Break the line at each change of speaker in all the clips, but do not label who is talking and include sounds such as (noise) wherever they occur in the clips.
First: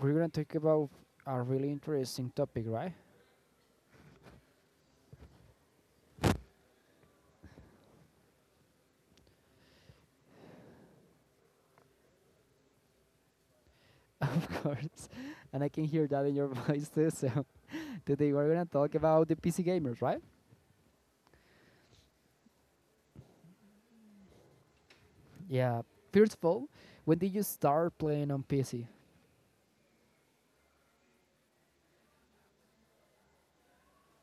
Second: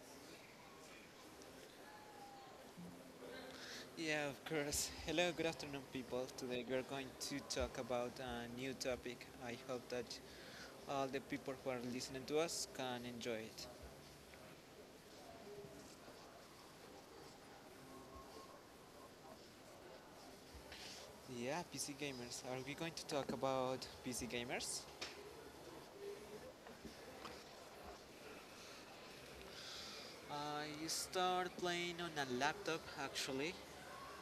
we're going to talk about a really interesting topic, right?
Yeah, of course. Hello, good afternoon, people. Today we are going to talk about a new topic. I hope that all the people who are listening to us can enjoy it.
(laughs) Of course. And I can hear that in your (laughs) voice too. So, (laughs) today, we're going to talk about the PC gamers, right?
Yeah, PC gamers. Are we going to talk about PC gamers?
Yeah. First of all, when did you start playing on PC?
I started playing on a laptop actually.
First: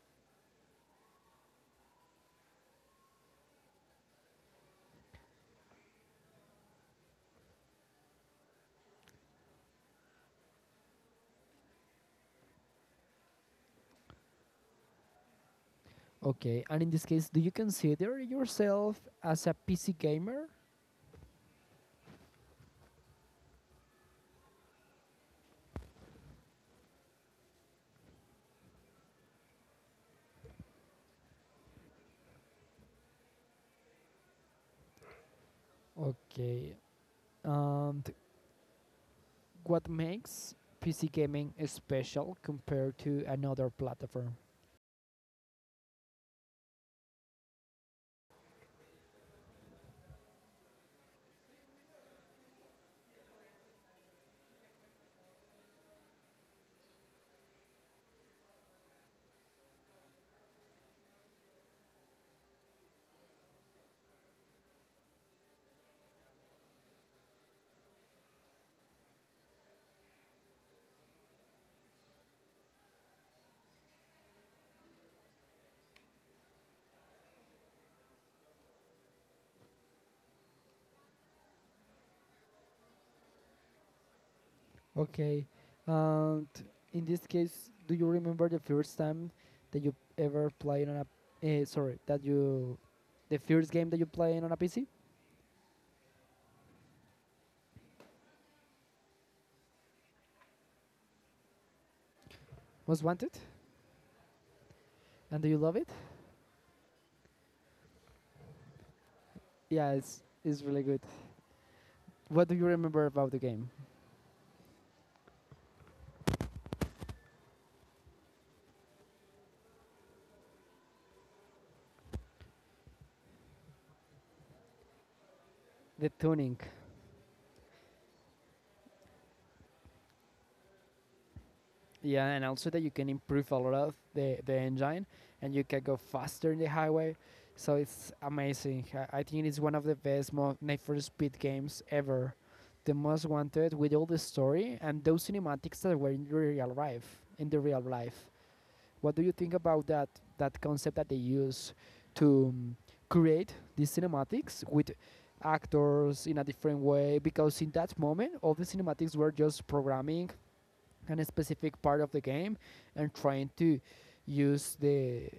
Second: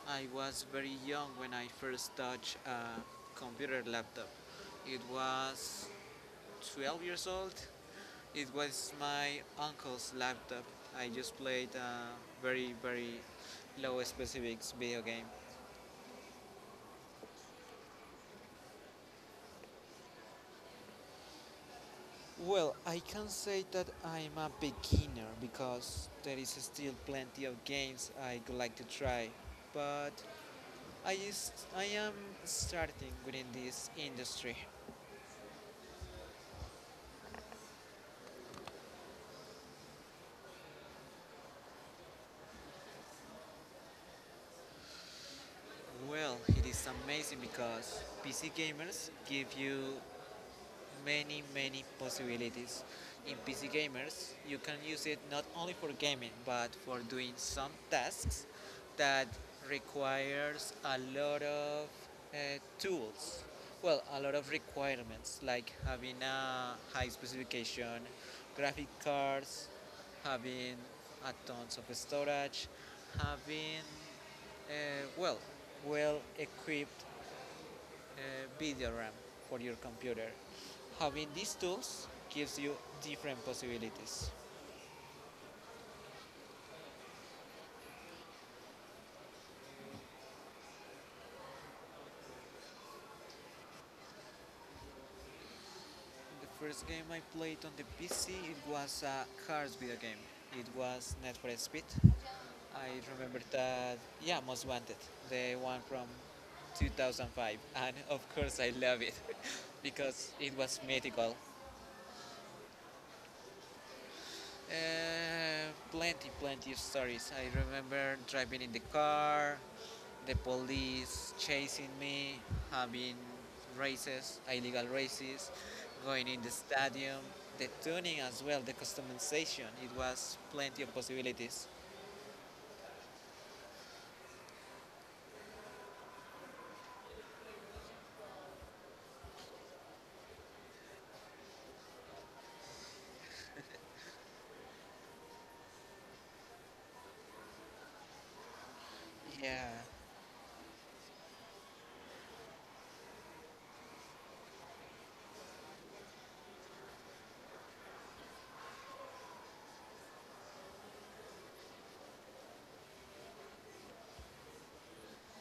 I was very young when I first touched a computer laptop. It was 12 years old. It was my uncle's laptop. I just played a very, very low specifics video game.
Okay. And in this case, do you consider yourself as a PC gamer?
Well, I can say that I'm a beginner because there is still plenty of games I would like to try, but I am starting within this industry.
Okay. And what makes PC gaming special compared to another platform?
Well, it is amazing because PC gamers give you many possibilities in PC gamers. You can use it not only for gaming but for doing some tasks that requires a lot of uh, tools. Well, a lot of requirements like having a high specification, graphic cards, having a tons of storage, having uh, well well equipped video RAM for your computer. Having these tools gives you different possibilities.
Okay. And in this case, do you remember the first time that you ever played on a? Sorry, the first game that you played on a PC,
The first game I played on the PC, it was a cars video game. It was Need for Speed. I
Most Wanted,
remember that, yeah, Most Wanted,
and do
the
you love
one
it?
from 2005, and of course I love it (laughs)
Yeah, it's
because it
it's
was
really good.
mythical.
What do you remember about the game?
Uh, Plenty of stories. I remember driving in the car, the police chasing me, having races, illegal races,
The
going in the
tuning.
stadium, the tuning as well, the customization. It was plenty of possibilities.
Yeah, and also that you can improve a lot of the engine, and you can go faster in the highway. So it's amazing. I think it's one of the best Need for Speed games ever. The most wanted, with all the story and those cinematics that were in the real life. In the real life, what do you think
Yeah,
about that concept that they use to create these cinematics with actors in a different way? Because in that moment, all the cinematics were just programming in a specific part of the game and trying to use the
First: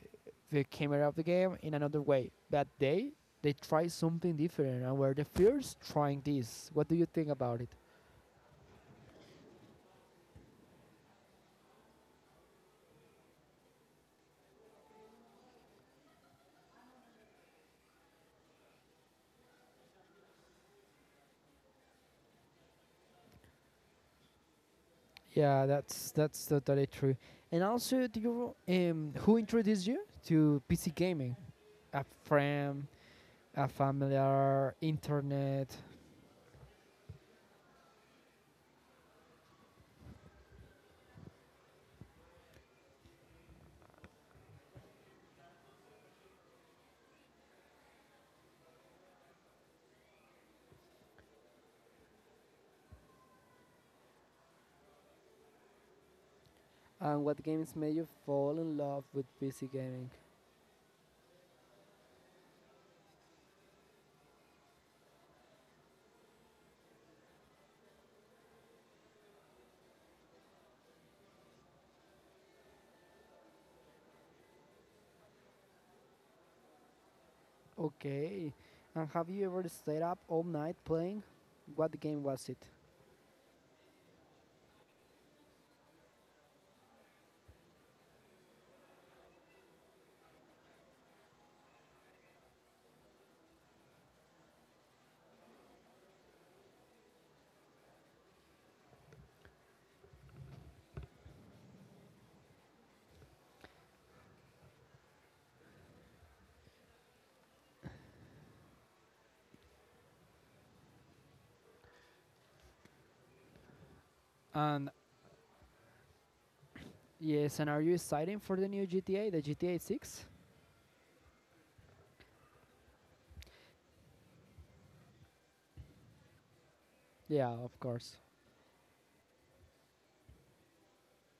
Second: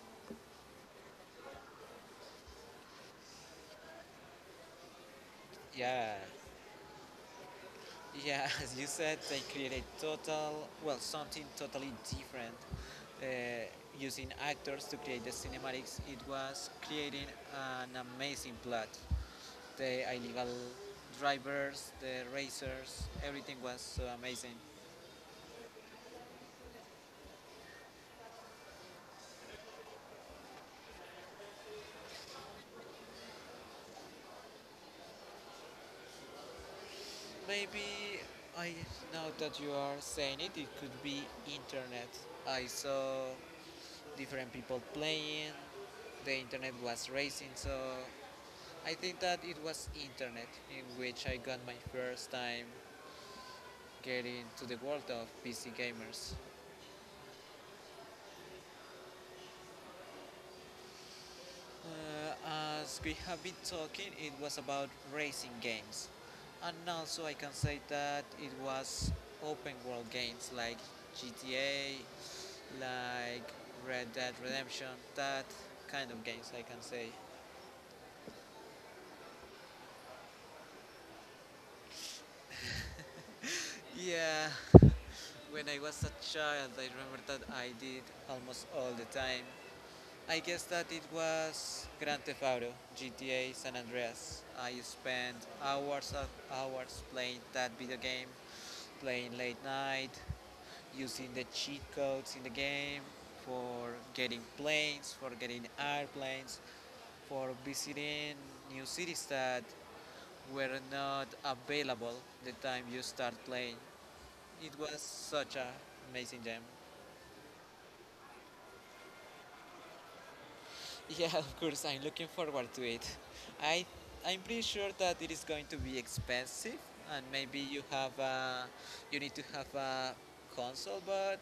the camera of the game in another way. But they try something different and were the first
yeah.
trying this. What do you think about it?
Yeah, (laughs) as you said, they created total, well, something totally different. Uh, Using actors to create the cinematics, it was creating an amazing plot. The illegal drivers, the racers, everything was so amazing.
Yeah, that's totally true. And also, do you who introduced you to PC gaming? A friend, a familiar, internet.
Maybe I Now that you are saying it, it could be internet. I saw different people playing. The internet was racing, so I think that it was internet in which I got my first time getting to the world of PC gamers.
And what games made you fall in love with PC gaming?
Uh, as we have been talking, it was about racing games, and also I can say that it was open world games like GTA, like Red Dead Redemption, that kind of games, I can say.
Okay. And have you ever stayed up all night playing? What game was it?
Yeah, when I was a child, I remember that I did almost all the time. I guess that it was Grand Theft Auto, GTA San Andreas. I spent hours of hours playing that video game, playing late night, using the cheat codes in the game for getting planes, for getting airplanes, for visiting new cities that were not available the time you start playing. It
And
was such an amazing jam.
yes, and are you excited for the new GTA, the GTA 6?
(laughs) Yeah, of course, I'm looking forward to it. I I'm pretty sure that it is going to be expensive, and
Yeah,
maybe
of
you have
course.
a you need to have a console, but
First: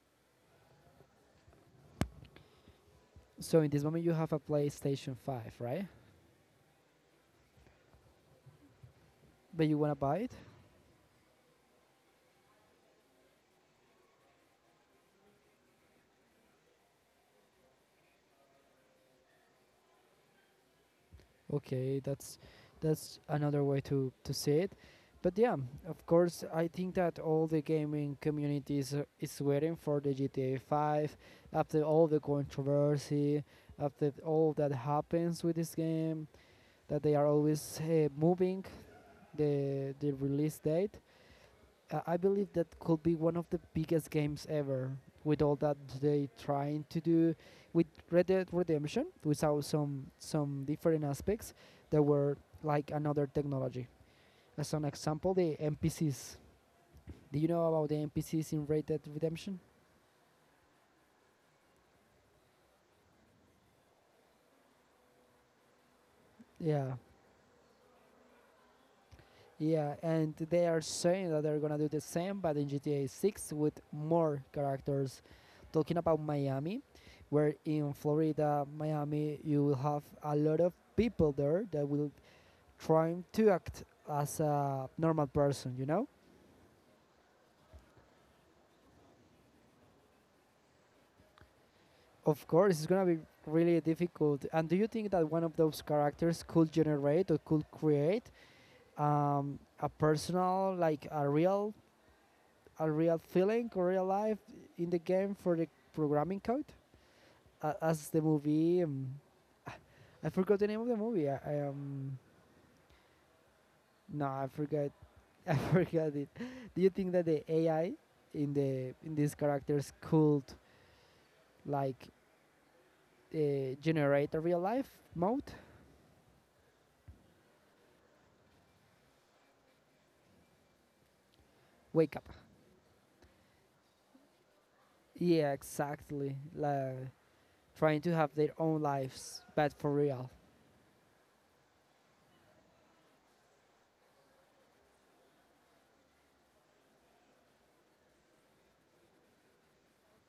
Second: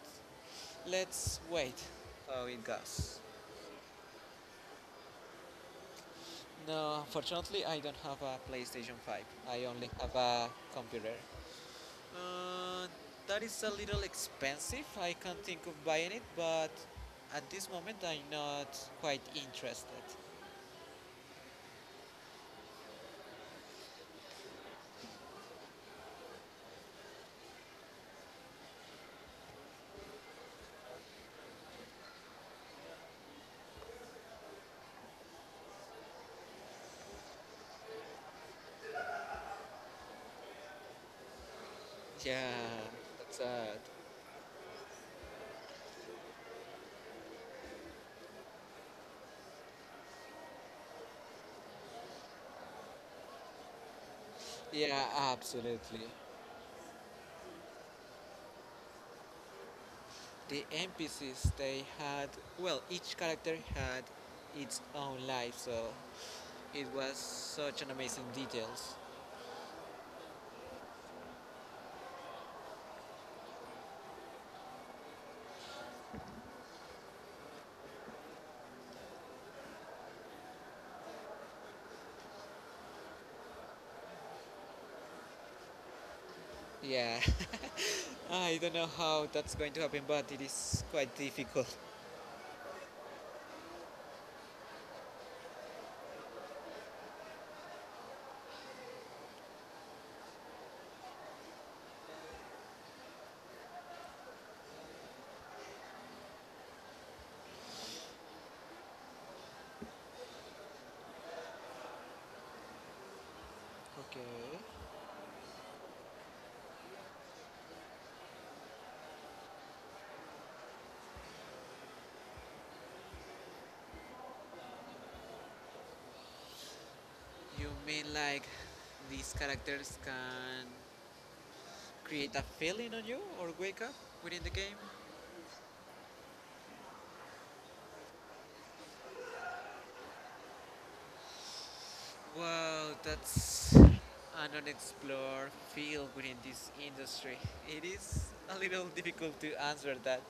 let's wait how it goes.
So in this moment you have a PlayStation 5, right?
No, unfortunately, I don't have a PlayStation 5. I
But you
only
want to
have
buy it?
a computer. Uh, that is a little expensive. I can't think of buying it, but at this moment, I'm not quite interested.
Okay, that's another way to see it. But yeah, of course, I think that all the gaming community is waiting for the GTA 5 after all the controversy, after all that happens with this game, that they are always moving the release date. I believe that
Yeah,
could be
that's
one of the
sad.
biggest games ever, with all that they trying to do with Red Dead Redemption. We saw some different aspects that were like another technology. As an
Yeah,
example, the
absolutely.
NPCs. Do you know about the NPCs in Red Dead Redemption?
The NPCs, they had well, each character had its own life, so it
Yeah,
was such an amazing details.
yeah, and they are saying that they're gonna do the same, but in GTA 6 with more characters. Talking about Miami, where in Florida, Miami, you will have a lot of people there that will try to act as a normal person, you know?
Yeah, (laughs) I don't know how that's going to happen, but it is quite difficult.
Of course, it's gonna be really difficult. And do you think that one of those characters could generate or could create a personal, like a real feeling or real life in the game for the programming code? As the movie. I forgot the name of the movie. I no, I
Okay.
forgot. (laughs) I forgot it. Do you think that the AI in these characters could like generate a real life mode?
You mean like these characters can
Wake up.
create a feeling on you or wake up within the game?
Yeah, exactly. Like trying to have their own lives, but for real.
Wow, that's an unexplored field within this industry. It is a little difficult to answer that,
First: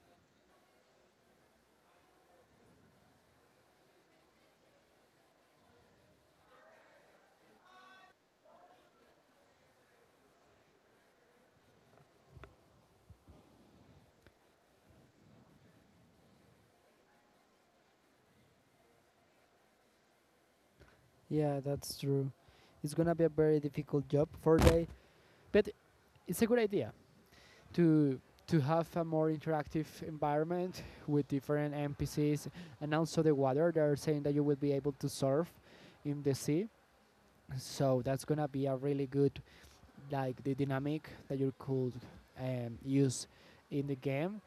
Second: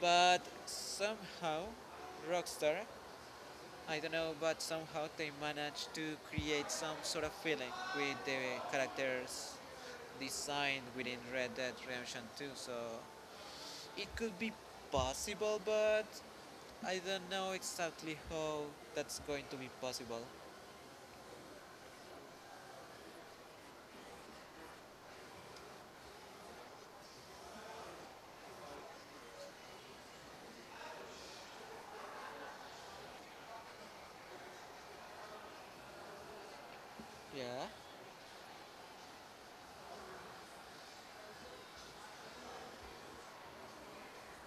but somehow, Rockstar, I don't know, but somehow they managed to create some sort of feeling with the characters designed within Red Dead Redemption 2. So it could be possible, but I don't know exactly how that's going to be possible.
Yeah, that's true. It's gonna be a very difficult job for they, but it's a good idea to to have a more interactive environment with different NPCs, and also the water. They're saying that you will be able to surf in the sea,
Yeah.
so that's gonna be a really good, like the dynamic that you could use in the game.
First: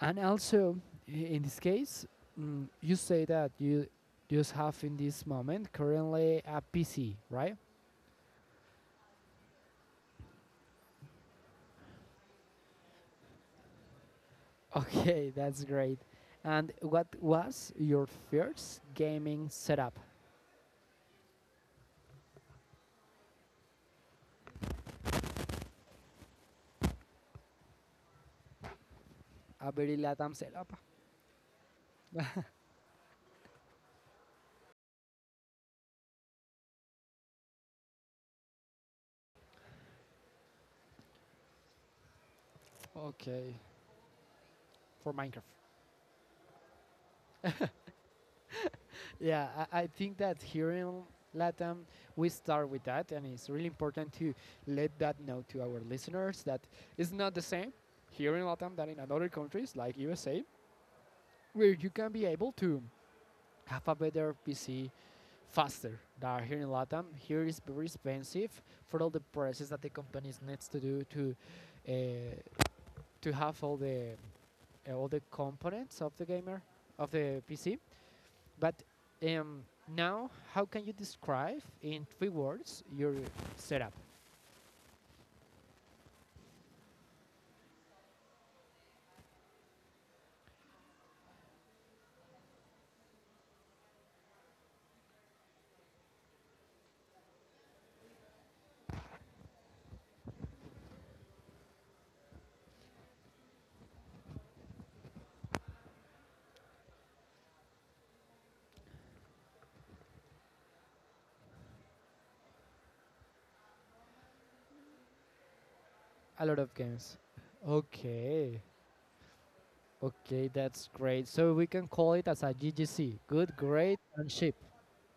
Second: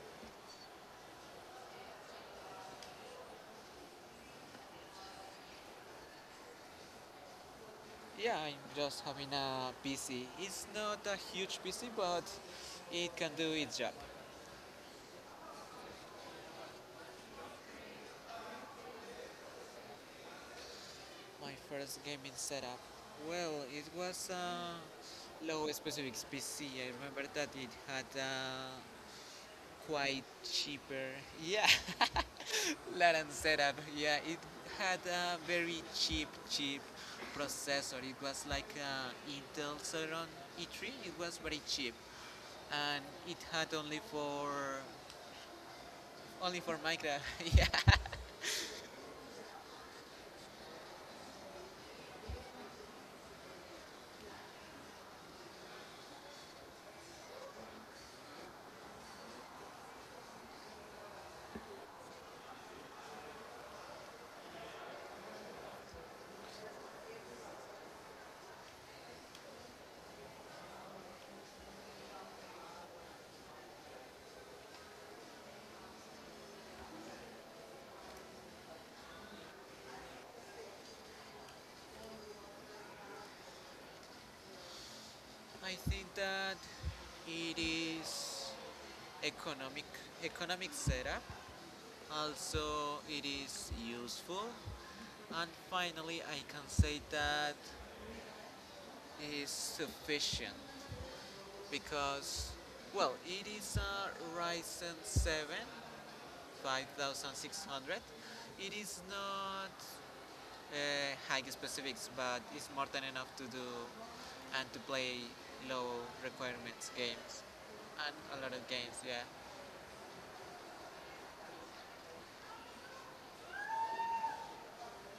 And also, in this case, you say that you just have in this moment currently a PC, right?
Yeah, I'm just having a PC. It's not a huge PC, but it can do its job.
(laughs) Okay, that's great. And what was your first gaming setup?
My first gaming setup. Well, it was a low specifics PC. I remember that it had a
Very
quite
Latam setup.
cheaper, yeah, (laughs) Latin setup. Yeah, it had a very cheap processor. It was like a Intel Celeron E3. It was very cheap, and it
Okay,
had only for
for Minecraft.
only for Minecraft, (laughs) yeah.
Yeah, I think that here in Latam, we start with that, and it's really important to let that know to our listeners that it's not the same here in Latam than in other countries like USA, where you can be able to have a better PC faster than here in Latam. Here is very expensive for all the process that the companies needs to do uh, to have all the components of the gamer of the PC. But now, how can you describe in three words your setup?
I think that it is economic economic setup. Also, it is useful, and finally, I can say that it is sufficient because, well, it is a Ryzen 7 5600. It is not high specifics, but it's more than enough to do and to play low
A lot of
requirements
games.
games and a lot of
Okay,
games. Yeah,
okay, that's great. So we can call it as a GGC, good, great, and cheap.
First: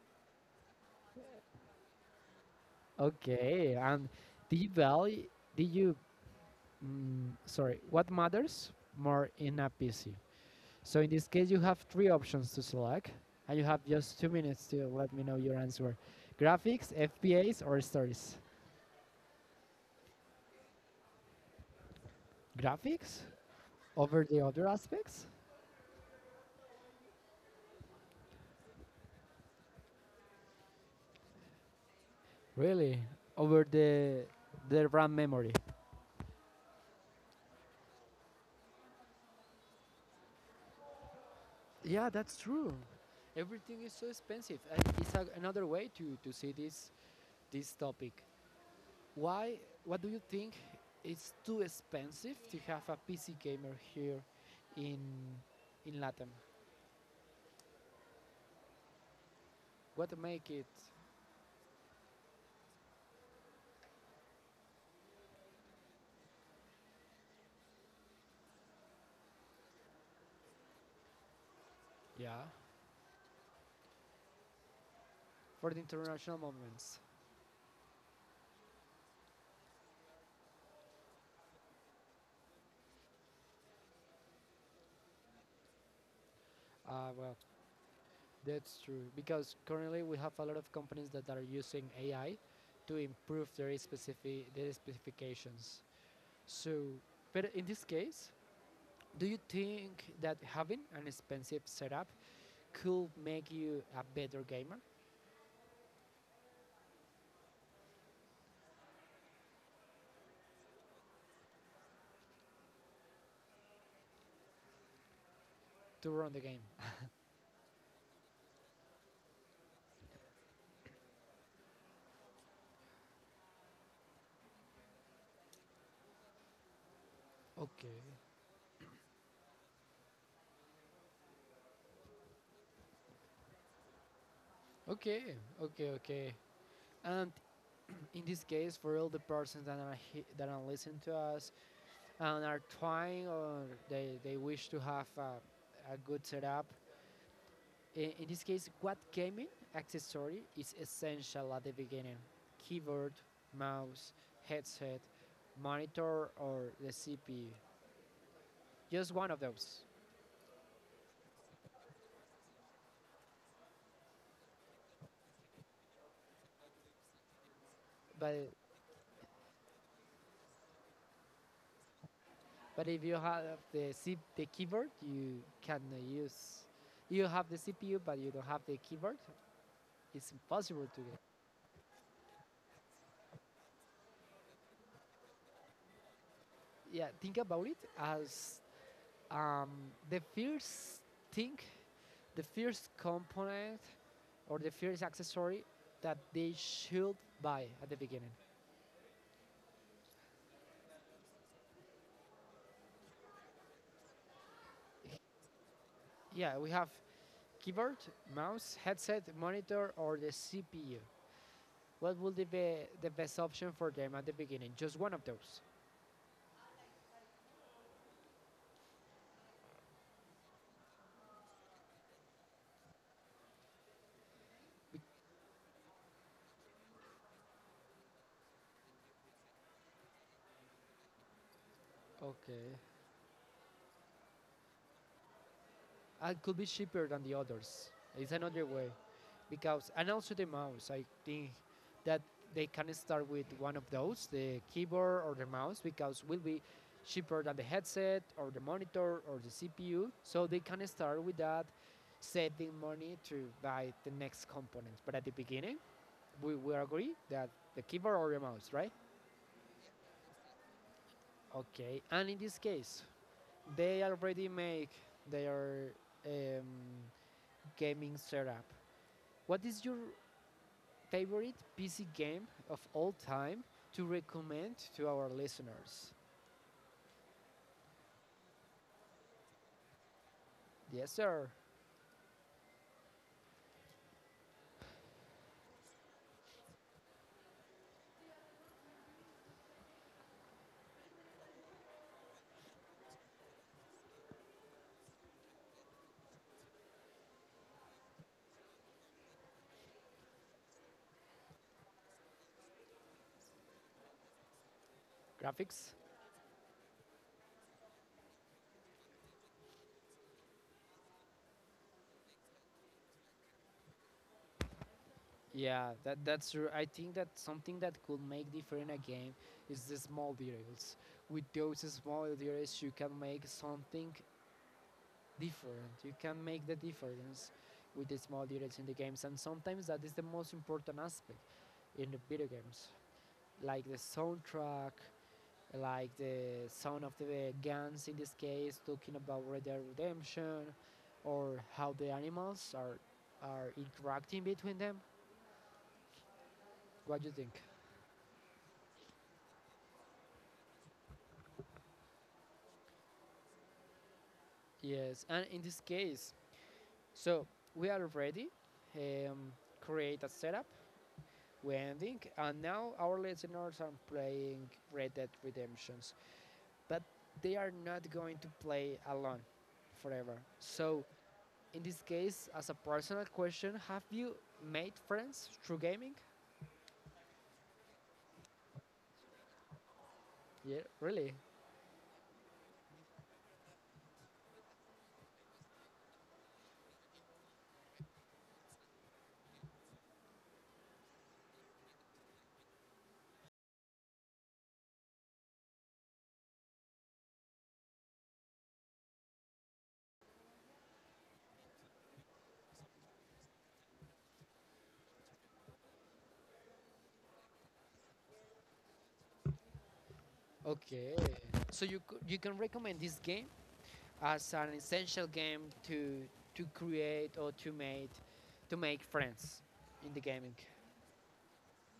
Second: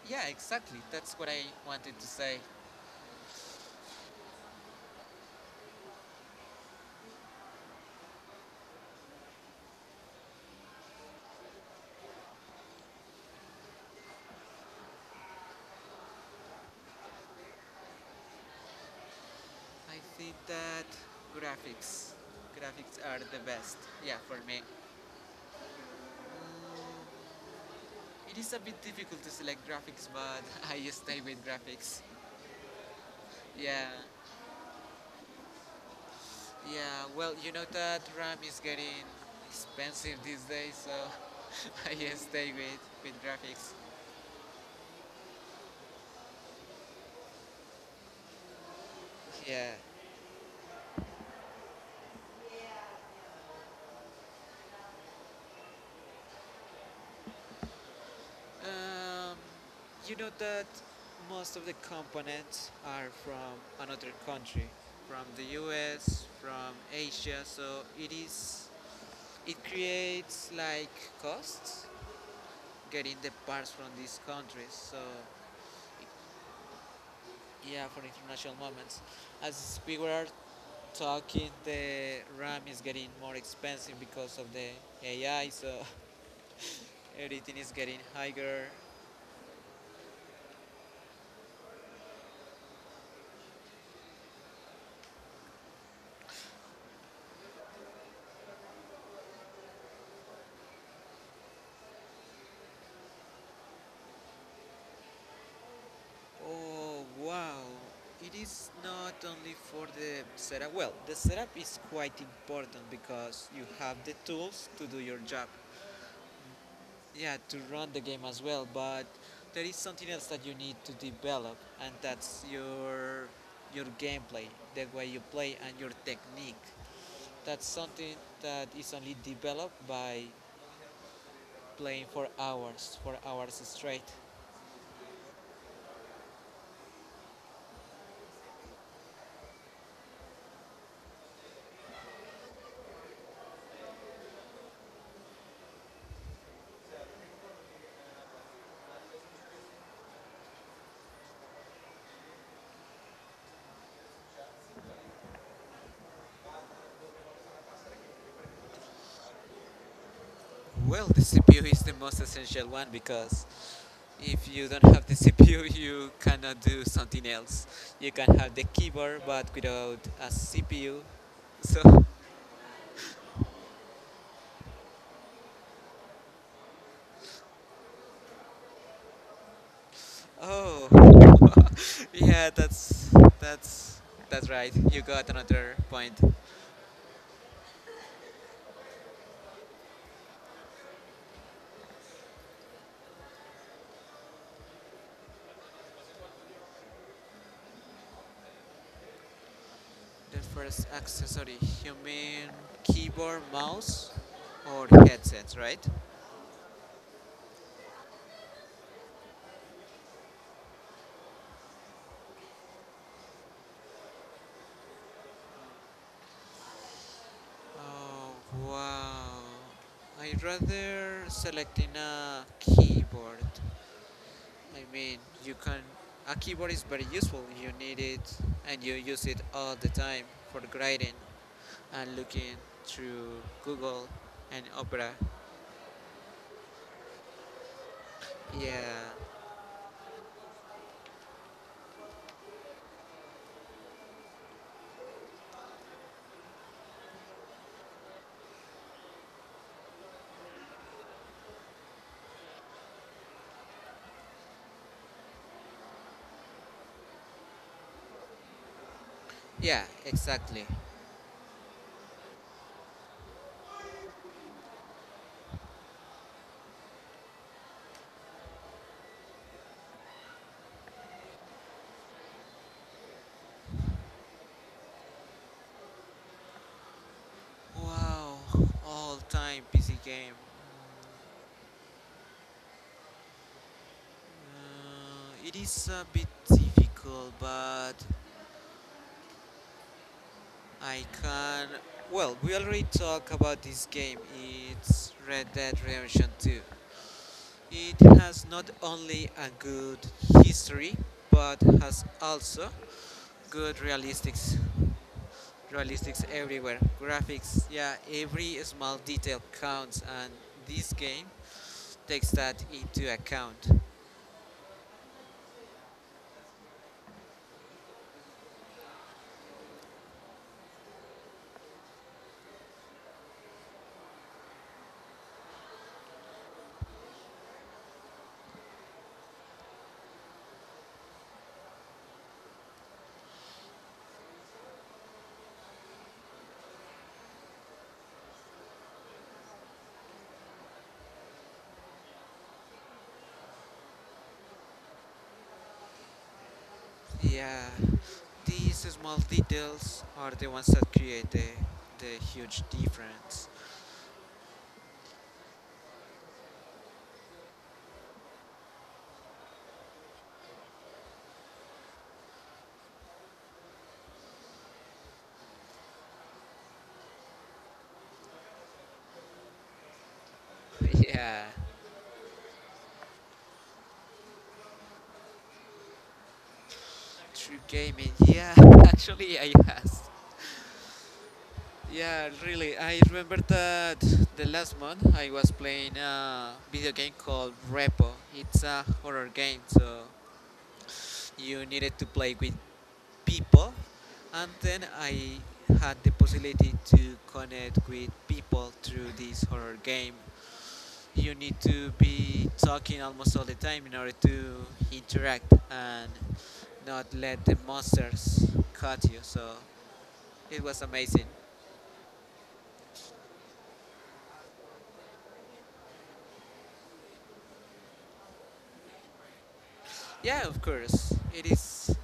yeah, exactly. That's what I wanted to say.
Okay, and did you value, did you, mm, sorry, what matters more in a PC? So in this case, you have three options to select, and you have just 2 minutes to let me know your answer. Graphics, FPS, or stories?
I think that graphics, graphics are
Graphics?
the best. Yeah,
Over
for
the
me.
other aspects.
Mm, it is a bit difficult to select graphics, but (laughs) I stay with graphics.
Really? Over
Yeah,
the RAM memory.
yeah. Well, you know that RAM is getting expensive these days, so (laughs) I
Yeah, that's
stay
true.
with graphics.
Everything is so expensive, and it's a, another way to see this topic. Why?
Yeah.
What do you think? It's too expensive to have a PC gamer here in in Latam.
Um, you
What
know
make
that
it?
most of the components are from another country, from the US, from Asia, so it is it creates like costs
Yeah,
getting the parts from these countries. So
for the international moments.
yeah, for international moments. As we were talking, the RAM is getting more expensive because of the AI, so (laughs)
Well,
everything is getting higher.
that's true, because currently we have a lot of companies that are using AI to improve their specifications. So, but in this case, do you think that having an expensive setup could make you a better gamer
Oh wow! It is not only for the setup. Well, the setup is quite important because you have the tools to do your job.
to run the game?
Yeah, to run the game as well, but there is something else that you need to develop, and that's your gameplay, the way you play and your technique. That's
Okay,
something that is only developed by playing for hours straight.
okay, okay, okay. And in this case, for all the persons that are listening to us and are trying, or they wish to have a good setup, In this case, what gaming accessory is essential at the beginning? Keyboard, mouse, headset, monitor, or the CPU? Just one of those.
Well, the CPU is the most essential one because if you don't have the (laughs) CPU, you cannot do something else. You can have
But
the keyboard, but without a CPU. So,
if you have the keyboard, you cannot use. You have the CPU, but you don't have the keyboard. It's impossible to get.
oh, (laughs) yeah, that's that's right. You got another point. The
Yeah, think about it as Um, the first thing, the first component, or the first accessory that they should buy at the beginning.
first accessory, you mean keyboard, mouse, or headsets, right?
Yeah, we have keyboard, mouse, headset, monitor, or the CPU. What would be the best option for them at the beginning? Just one of those.
Oh wow! I'd rather selecting a keyboard. I mean, you can. A keyboard is very useful. You need it, and you use it all the time for grading and looking
Okay.
through Google and Opera.
And could be cheaper than the others. It's another way.
Yeah,
Because, and also the mouse. I think that they can start with one of those, the keyboard or the mouse, because will be cheaper than the headset or the monitor or the CPU. So they can start with that, saving money to buy the next components. But at the beginning, we agree that the keyboard or the mouse, right?
yeah, exactly.
Okay. And in this case, they already make their um, gaming setup. What is your favorite PC game of all time to recommend to our listeners?
Wow, all time PC game.
Yes, sir.
It is a bit difficult, but I can. Well, we already talked about this game. It's Red Dead Redemption 2. It has not only a good history, but has also good realistics.
Graphics.
Realistics everywhere. Graphics, yeah, every small detail counts, and this game takes that into account.
Yeah, that that's true. I think that something that could make different a game is the small details. With those small details, you can make something different. You can make the difference with the small details in the games, and sometimes that is the most important aspect in the video games, like the soundtrack, like the sound of the guns in this case, talking about Red Dead Redemption, or how the animals are interacting between them. What do you think?
Yeah, these small details are the ones that create the huge difference.
Yes, and in this case, so we are ready. Um, Create a setup. We ending, and now our listeners are playing Red Dead Redemptions, but they are not going to play alone forever.
(laughs)
So
Yeah,
in this case, as a personal question, have you made friends through gaming?
true gaming. Yeah, (laughs) actually, I has.
Yeah, really?
Yeah, really. I remember that the last month I was playing a video game called Repo. It's a horror game, so you needed to play with people, and then I had the possibility to connect with people through this horror game. You need to be talking almost all the time in order to interact and not let the monsters cut you. So it was
Okay.
amazing.
So you can recommend this game as an essential game to to create or to make friends in the
Yeah,
gaming.
of course. It is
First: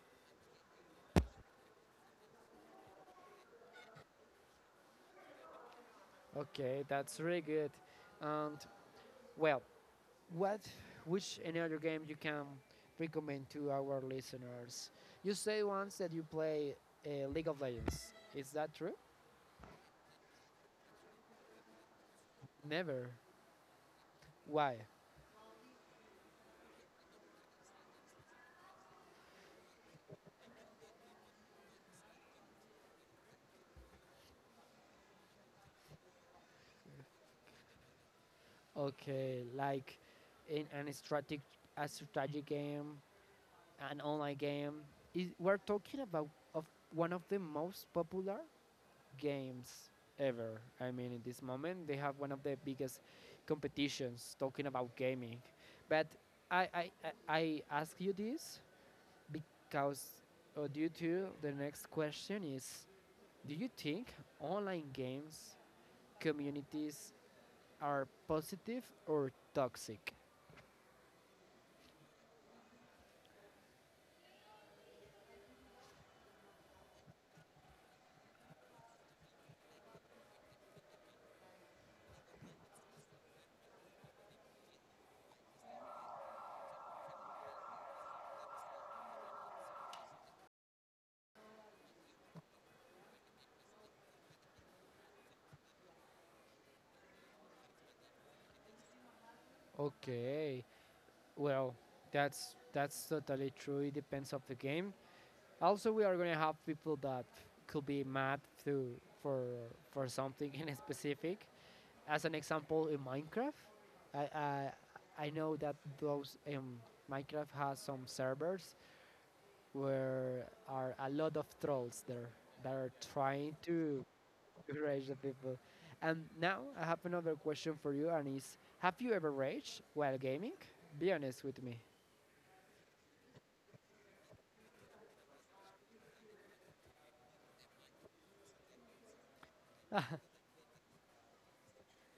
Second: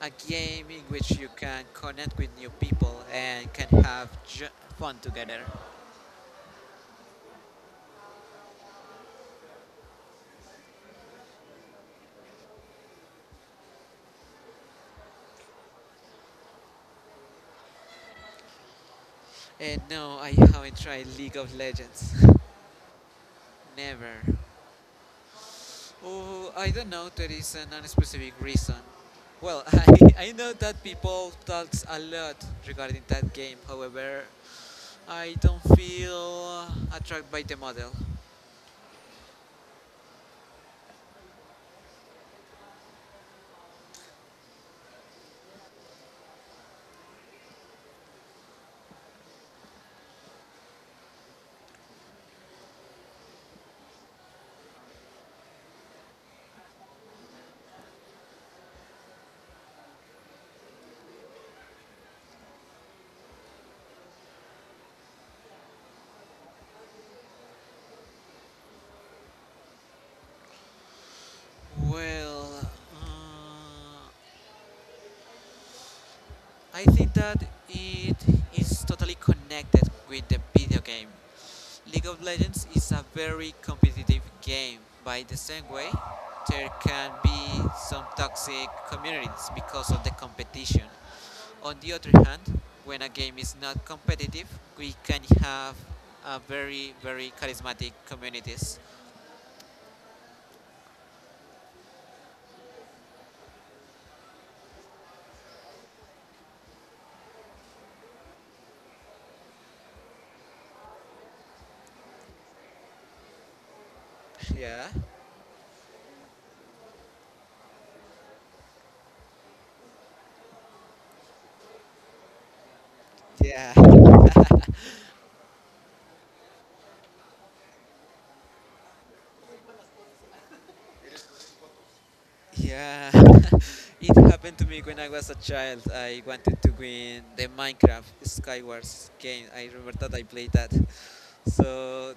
a game in which you can connect with new people and can have ju- fun together.
Okay, that's really good. And well, what which any other game you can recommend to our listeners? You say once that you play League of Legends. Is that true?
And no, I haven't tried League of Legends. (laughs)
Never.
Never.
Why?
Oh, I don't know. There is an unspecific reason. Well, (laughs) I know that people talks a lot regarding that game. However, I don't feel attracted by the model.
Okay, like in an strategic a strategy game, an online game. Is, we're talking about of one of the most popular games ever. I mean, in this moment, they have one of the biggest competitions talking about gaming. But I ask you this because due to the next question is: do you think online games communities are positive or toxic?
Well, uh, I think that it is totally connected with the video game. League of Legends is a very competitive game. By the same way, there can be some toxic communities because of the competition. On the other hand, when a game is not competitive, we can have a very, very charismatic communities.
Okay, well, that's totally true. It depends of the game. Also, we are going to have people that could be mad to for for something (laughs) in specific. As an example, in Minecraft, I I,
Yeah,
I know that those Minecraft has some servers where are a lot of trolls there that are trying
yeah.
to
(laughs)
(laughs) rage the people. And now I have another question for you, and is have you ever raged while gaming? Be honest with me.
Yeah, (laughs) it happened to me when I was a child. I wanted to win the Minecraft Skywars game. I remember that I played that. So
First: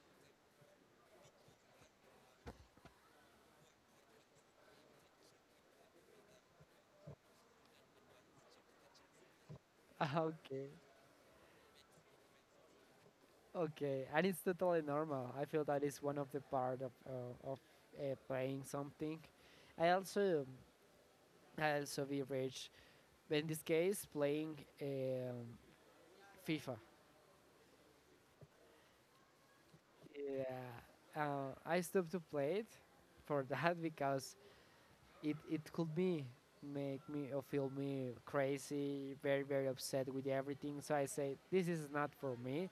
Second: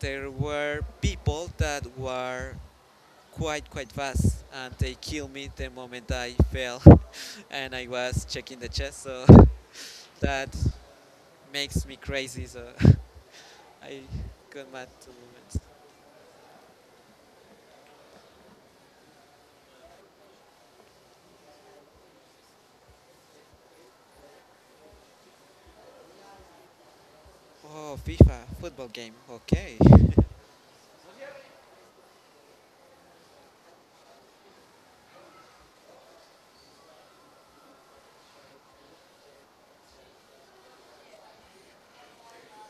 there were people that were quite fast, and they killed me the moment I fell, (laughs) and I was checking the chest. So
(laughs)
(laughs) that
Okay.
makes me crazy. So (laughs) I
Okay, and it's
got
totally
mad to the
normal. I feel
moment.
that is one of the part of playing something. I also I also be rich, but in this case, playing FIFA.
Oh, FIFA football game. Okay.
Yeah, I stopped to play it for (laughs) that because it could be make me or feel me crazy, very very upset with everything. So I say this is not for me.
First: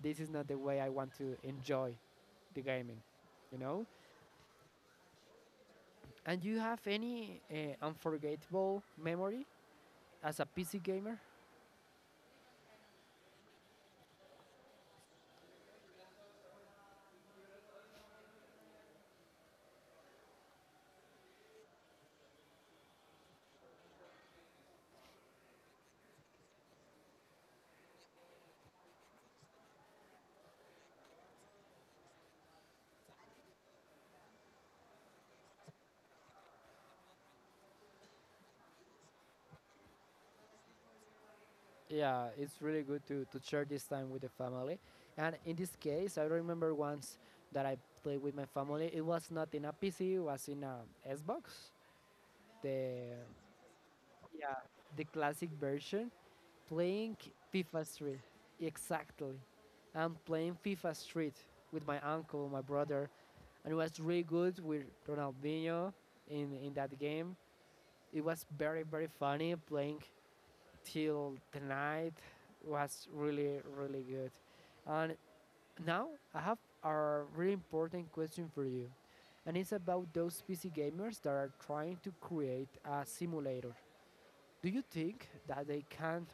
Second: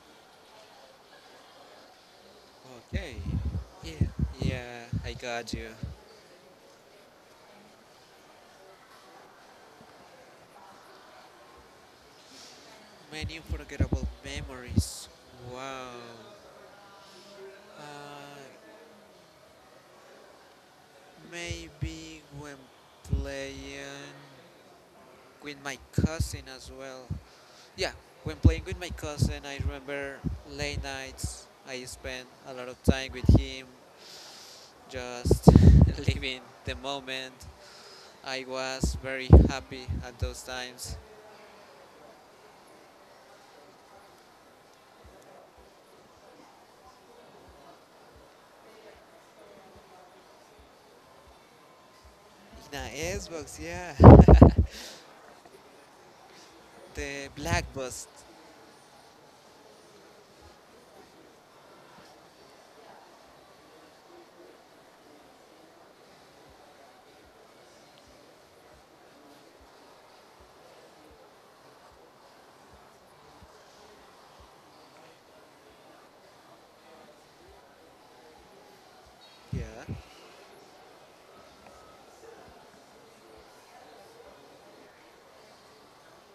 This is not the way I want to enjoy the gaming.
Okay.
You know.
Yeah, yeah, I got you.
And do you have any unforgettable memory as a PC gamer?
Many unforgettable memories. Wow. Uh, Maybe when playing with my cousin as well. Yeah, when playing with my cousin, I remember late nights. I spent a lot of time with him, just (laughs) living the moment. I was very happy at those times.
Yeah, it's really good to share this time with the family. And in this case, I remember once that I played with my family. It was not in a PC, it was in a Xbox,
In a
the
Xbox, yeah.
yeah, the classic version,
(laughs)
playing
The Black
FIFA
Bus.
Street. Exactly. I'm playing FIFA Street with my uncle, my brother, and it was really good with Ronaldinho in that game. It was very very funny playing till the night was really really good. And now I have a really important question for you, and it's
Yeah.
about those PC gamers that are trying to create a simulator. Do you think that they can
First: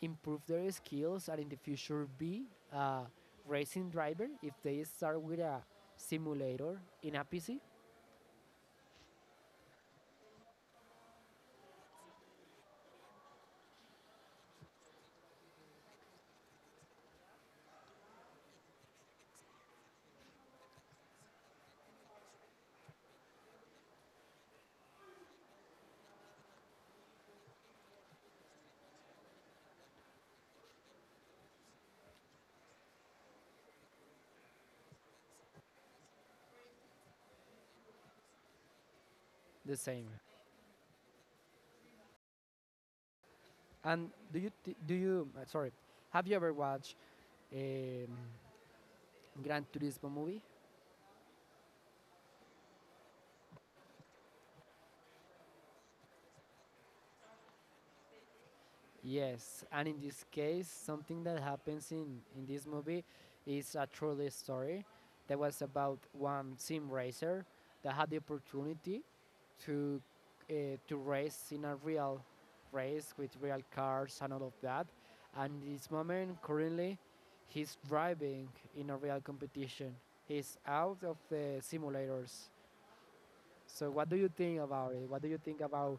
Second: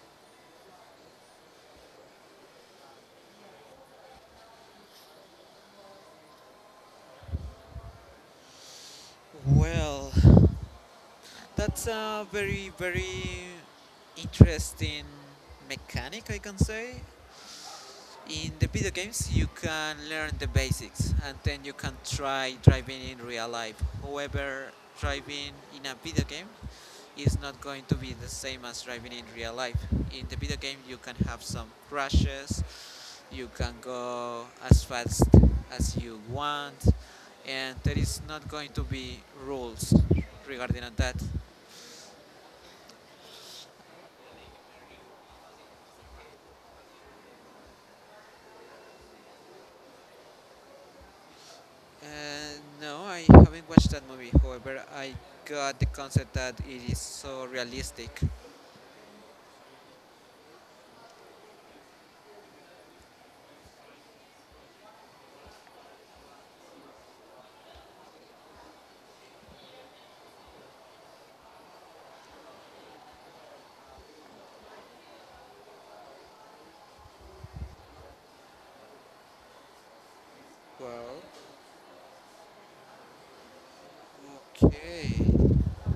improve their skills and in the future be a racing driver if they start with a simulator in a PC?
Well, that's a very, very interesting mechanic, I can say. In the video games, you can learn the basics and then you can try driving in real life. However, driving in a video game is not going to be the same as driving in real life. In the video game, you can have some crashes, you can go as fast as you want, and there is not going to be
The
rules
same.
regarding that.
And do you sorry, have you ever watched a Gran Turismo movie?
Uh, no, I haven't watched that movie. However, I got the concept that it is so realistic.
Yes, and in this case, something that happens in this movie is a truly story that was about one sim racer that had the opportunity to to race in a real race with real cars and all of that. And this moment, currently, he's driving in a real competition. He's out of
Well,
the simulators. So what do you think about it? What do you
okay.
think about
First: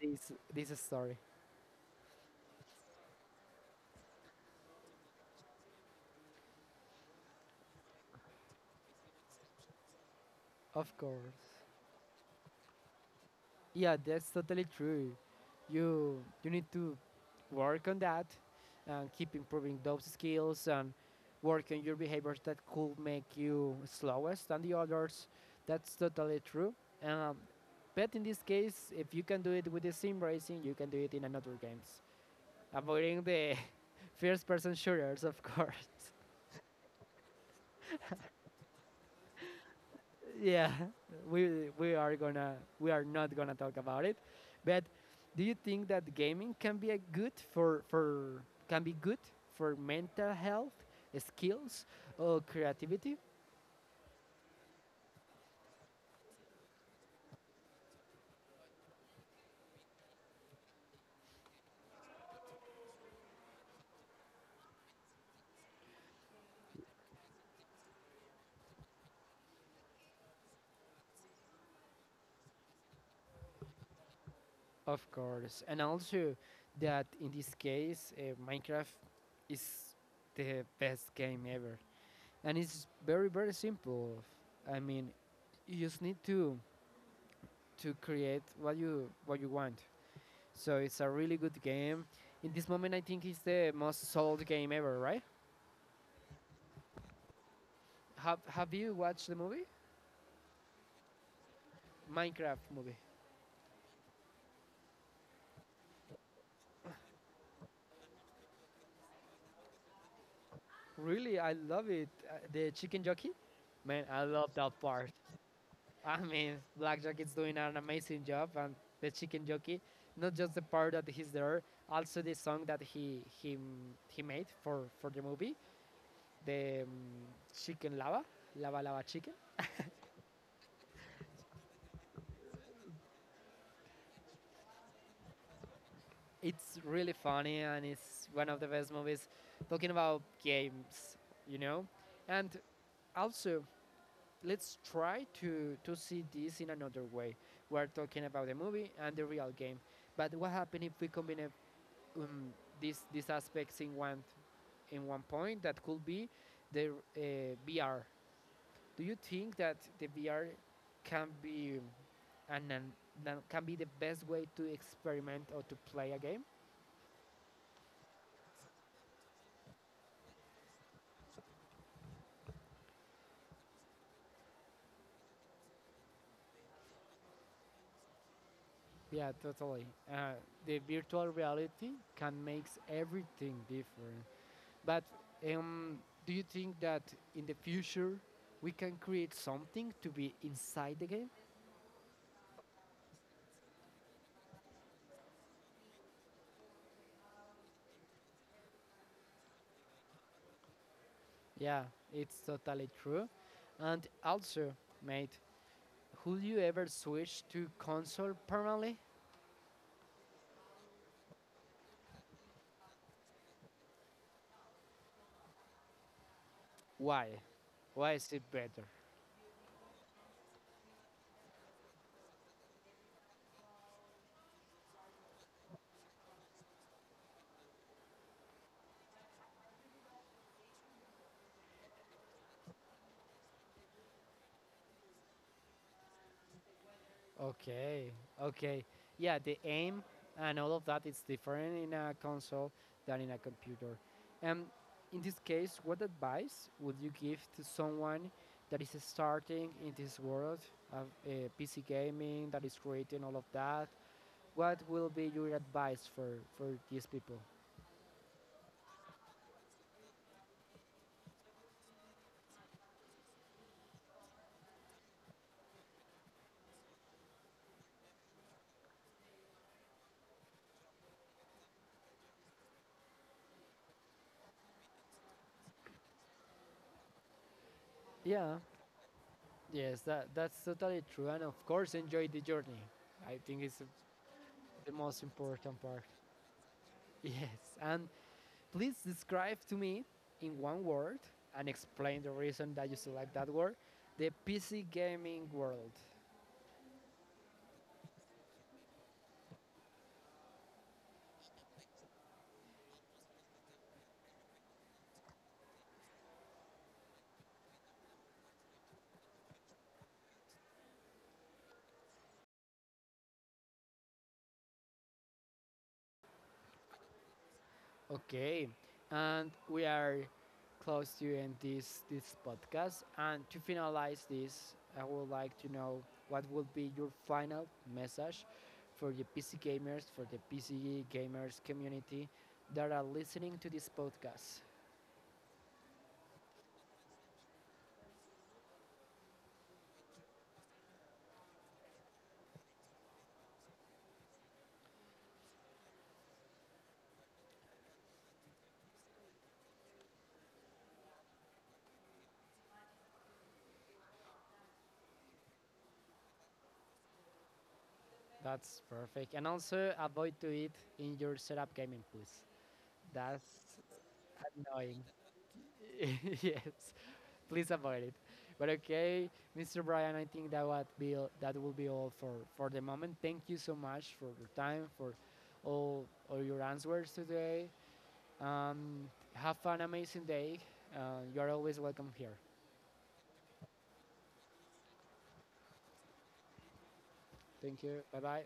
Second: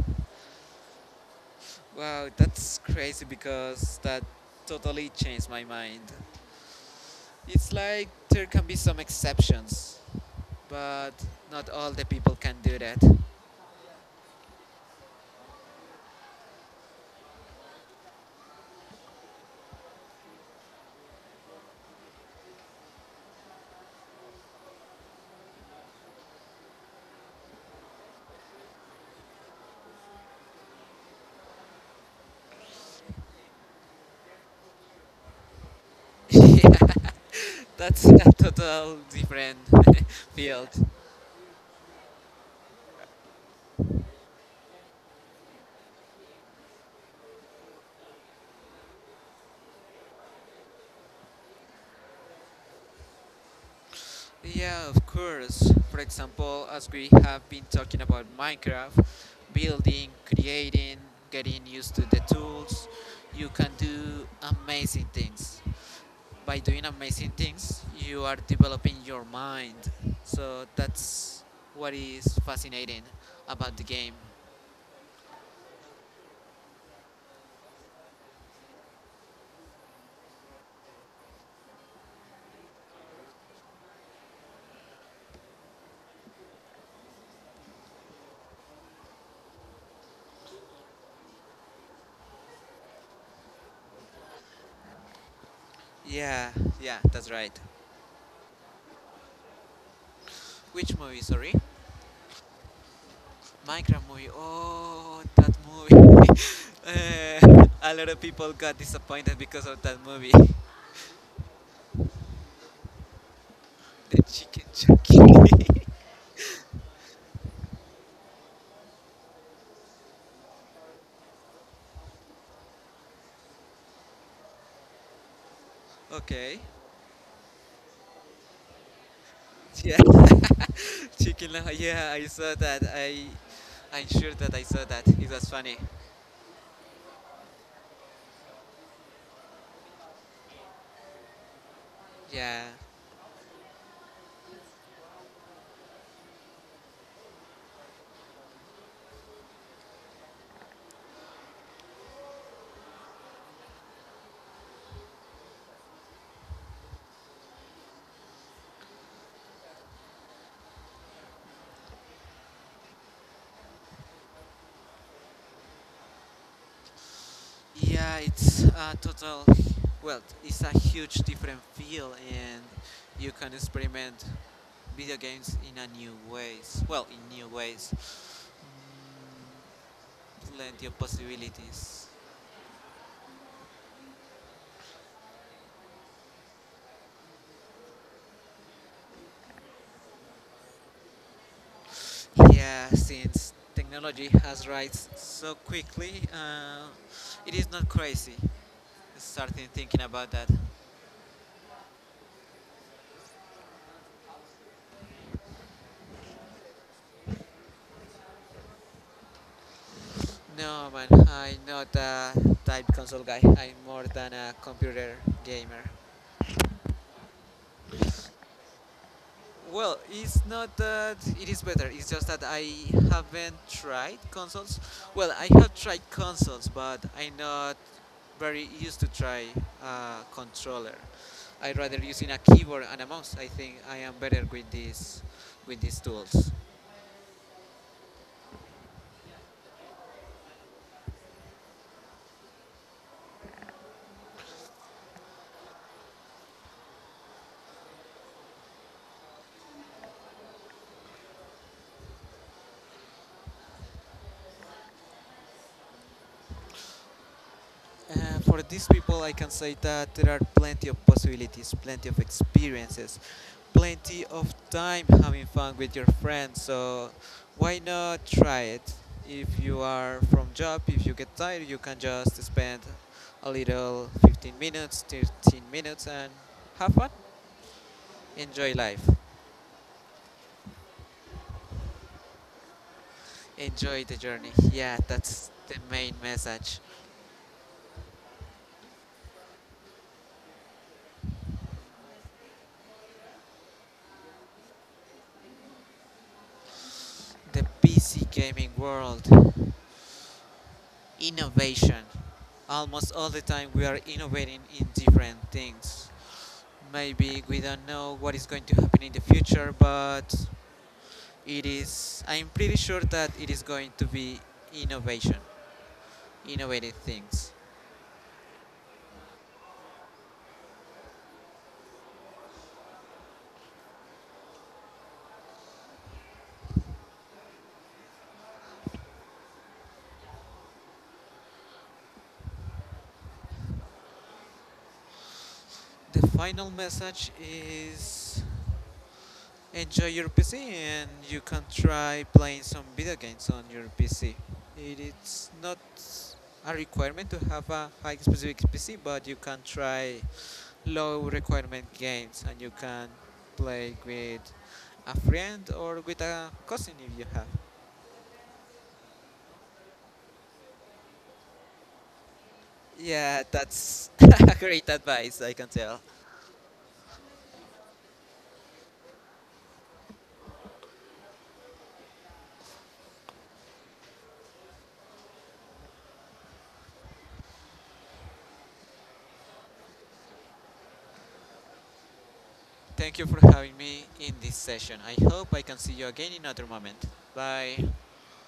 this this story?
Wow, that's crazy because that totally changed my mind. It's like there can be some exceptions,
Of
but
course.
not all the people can do that.
Yeah, that's totally true. You need to work on that and keep improving those skills and work on your behaviors that could make you slowest than the others. That's totally true. Um, but in this case, if you can do it with the sim racing, you can do it in another games. Avoiding the (laughs) first person shooters, of course.
(laughs) Yeah, that's a total different (laughs) field.
Yeah, we are not gonna talk about it. But do you think that gaming can be a good for can be good for mental health, skills, or creativity?
Yeah, of course. For example, as we have been talking about Minecraft, building, creating, getting used to the tools, you can do amazing things. By doing amazing things, you are developing your mind. So that's what is fascinating about the game.
Of course, and also that in this case, Minecraft is the best game ever, and it's very very simple. I mean, you just need to create what you want. So it's a really good game. In this moment, I think it's the most sold game ever, right?
Yeah, yeah, that's right.
Have you watched the movie?
Which movie? Sorry,
Minecraft movie.
Minecraft movie. Oh, that movie. (laughs) A lot of people got disappointed because of that movie. (laughs)
Really, I love it. The chicken jockey. Man,
The
I love
chicken
that part.
jockey.
(laughs) I mean, Black Jacket's doing an amazing job, and the chicken jockey. Not just the part that he's there, also the song that he made for the movie,
(laughs) Okay.
the chicken lava, lava lava chicken.
Yeah. (laughs) Chicken. Yeah, I saw that. I'm sure that I saw that. It was funny.
It's really funny and it's one of the best movies talking about games, you know? And
Yeah.
also, let's try to see this in another way. We're talking about the movie and the real game. But what happens if we combine um, these aspects in one point that could be the uh, VR? Do you think that the VR can be, an, can be the best way to experiment or to play a game?
Yeah, it's a total, well, it's a huge different feel, and you can experiment video games in a new ways. Well, in new ways,
Yeah, totally. Uh, the
Plenty of
virtual reality
possibilities.
can make everything different. But um, do you think that in the future we can create something to be inside the game?
Yeah, since technology has rise so quickly, it is not crazy starting thinking about that.
Yeah, it's totally true. And also, mate, would you ever switch to console permanently?
No, man, I'm not a type console guy. I'm more than a computer gamer.
Why? Why is it better?
Well, it's not that it is better. It's just that I haven't tried consoles. Well, I have tried consoles, but I'm not very used to try a controller. I rather using a keyboard and a mouse. I think I am better with these tools.
Okay, okay. Yeah, the aim and all of that is different in a console than in a computer. And in this case, what advice would you give to someone that is starting in this world of PC gaming, that is creating all of that? What will be your advice for these people?
For these people, I can say that there are plenty of possibilities, plenty of experiences, plenty of time having fun with your friends. So why not try it? If you are from job, if you get tired, you can just spend a little 15 minutes, 13 minutes, and have fun.
Yeah,
Enjoy life.
yes, that, that's totally true. And of course, enjoy the journey. I think it's
Enjoy the journey.
the
Yeah,
most
that's the
important part.
main
(laughs)
message.
Yes, and please describe to me in one word and explain the reason that you select that word the PC gaming world.
The PC gaming world. Innovation. Almost all the time we are innovating in different things. Maybe we don't know what is going to happen in the future, but it is I'm pretty sure that it is going to be innovation, innovative things.
Okay, and we are close to end this this podcast. And to finalize this, I would like to know what would be your final message for the PC gamers, for the PC gamers community that are listening to this podcast.
The final message is enjoy your PC and you can try playing some video games on your PC. It is not a requirement to have a high specific PC, but you can try low requirement games and you can play with a friend or with a cousin if you have.
That's perfect. And also avoid to eat in your setup gaming, please.
Yeah,
That's
that's (laughs) great
annoying.
advice, I can tell.
(laughs) Yes, please avoid it. But okay, Mr. Brian, I think that that will be all for the moment. Thank you so much for your time, for all your answers today. Um, have an amazing day. You are always welcome here.
Thank you for having me in this session. I hope I can see you again in another moment.
Thank
Bye.
you. Bye bye.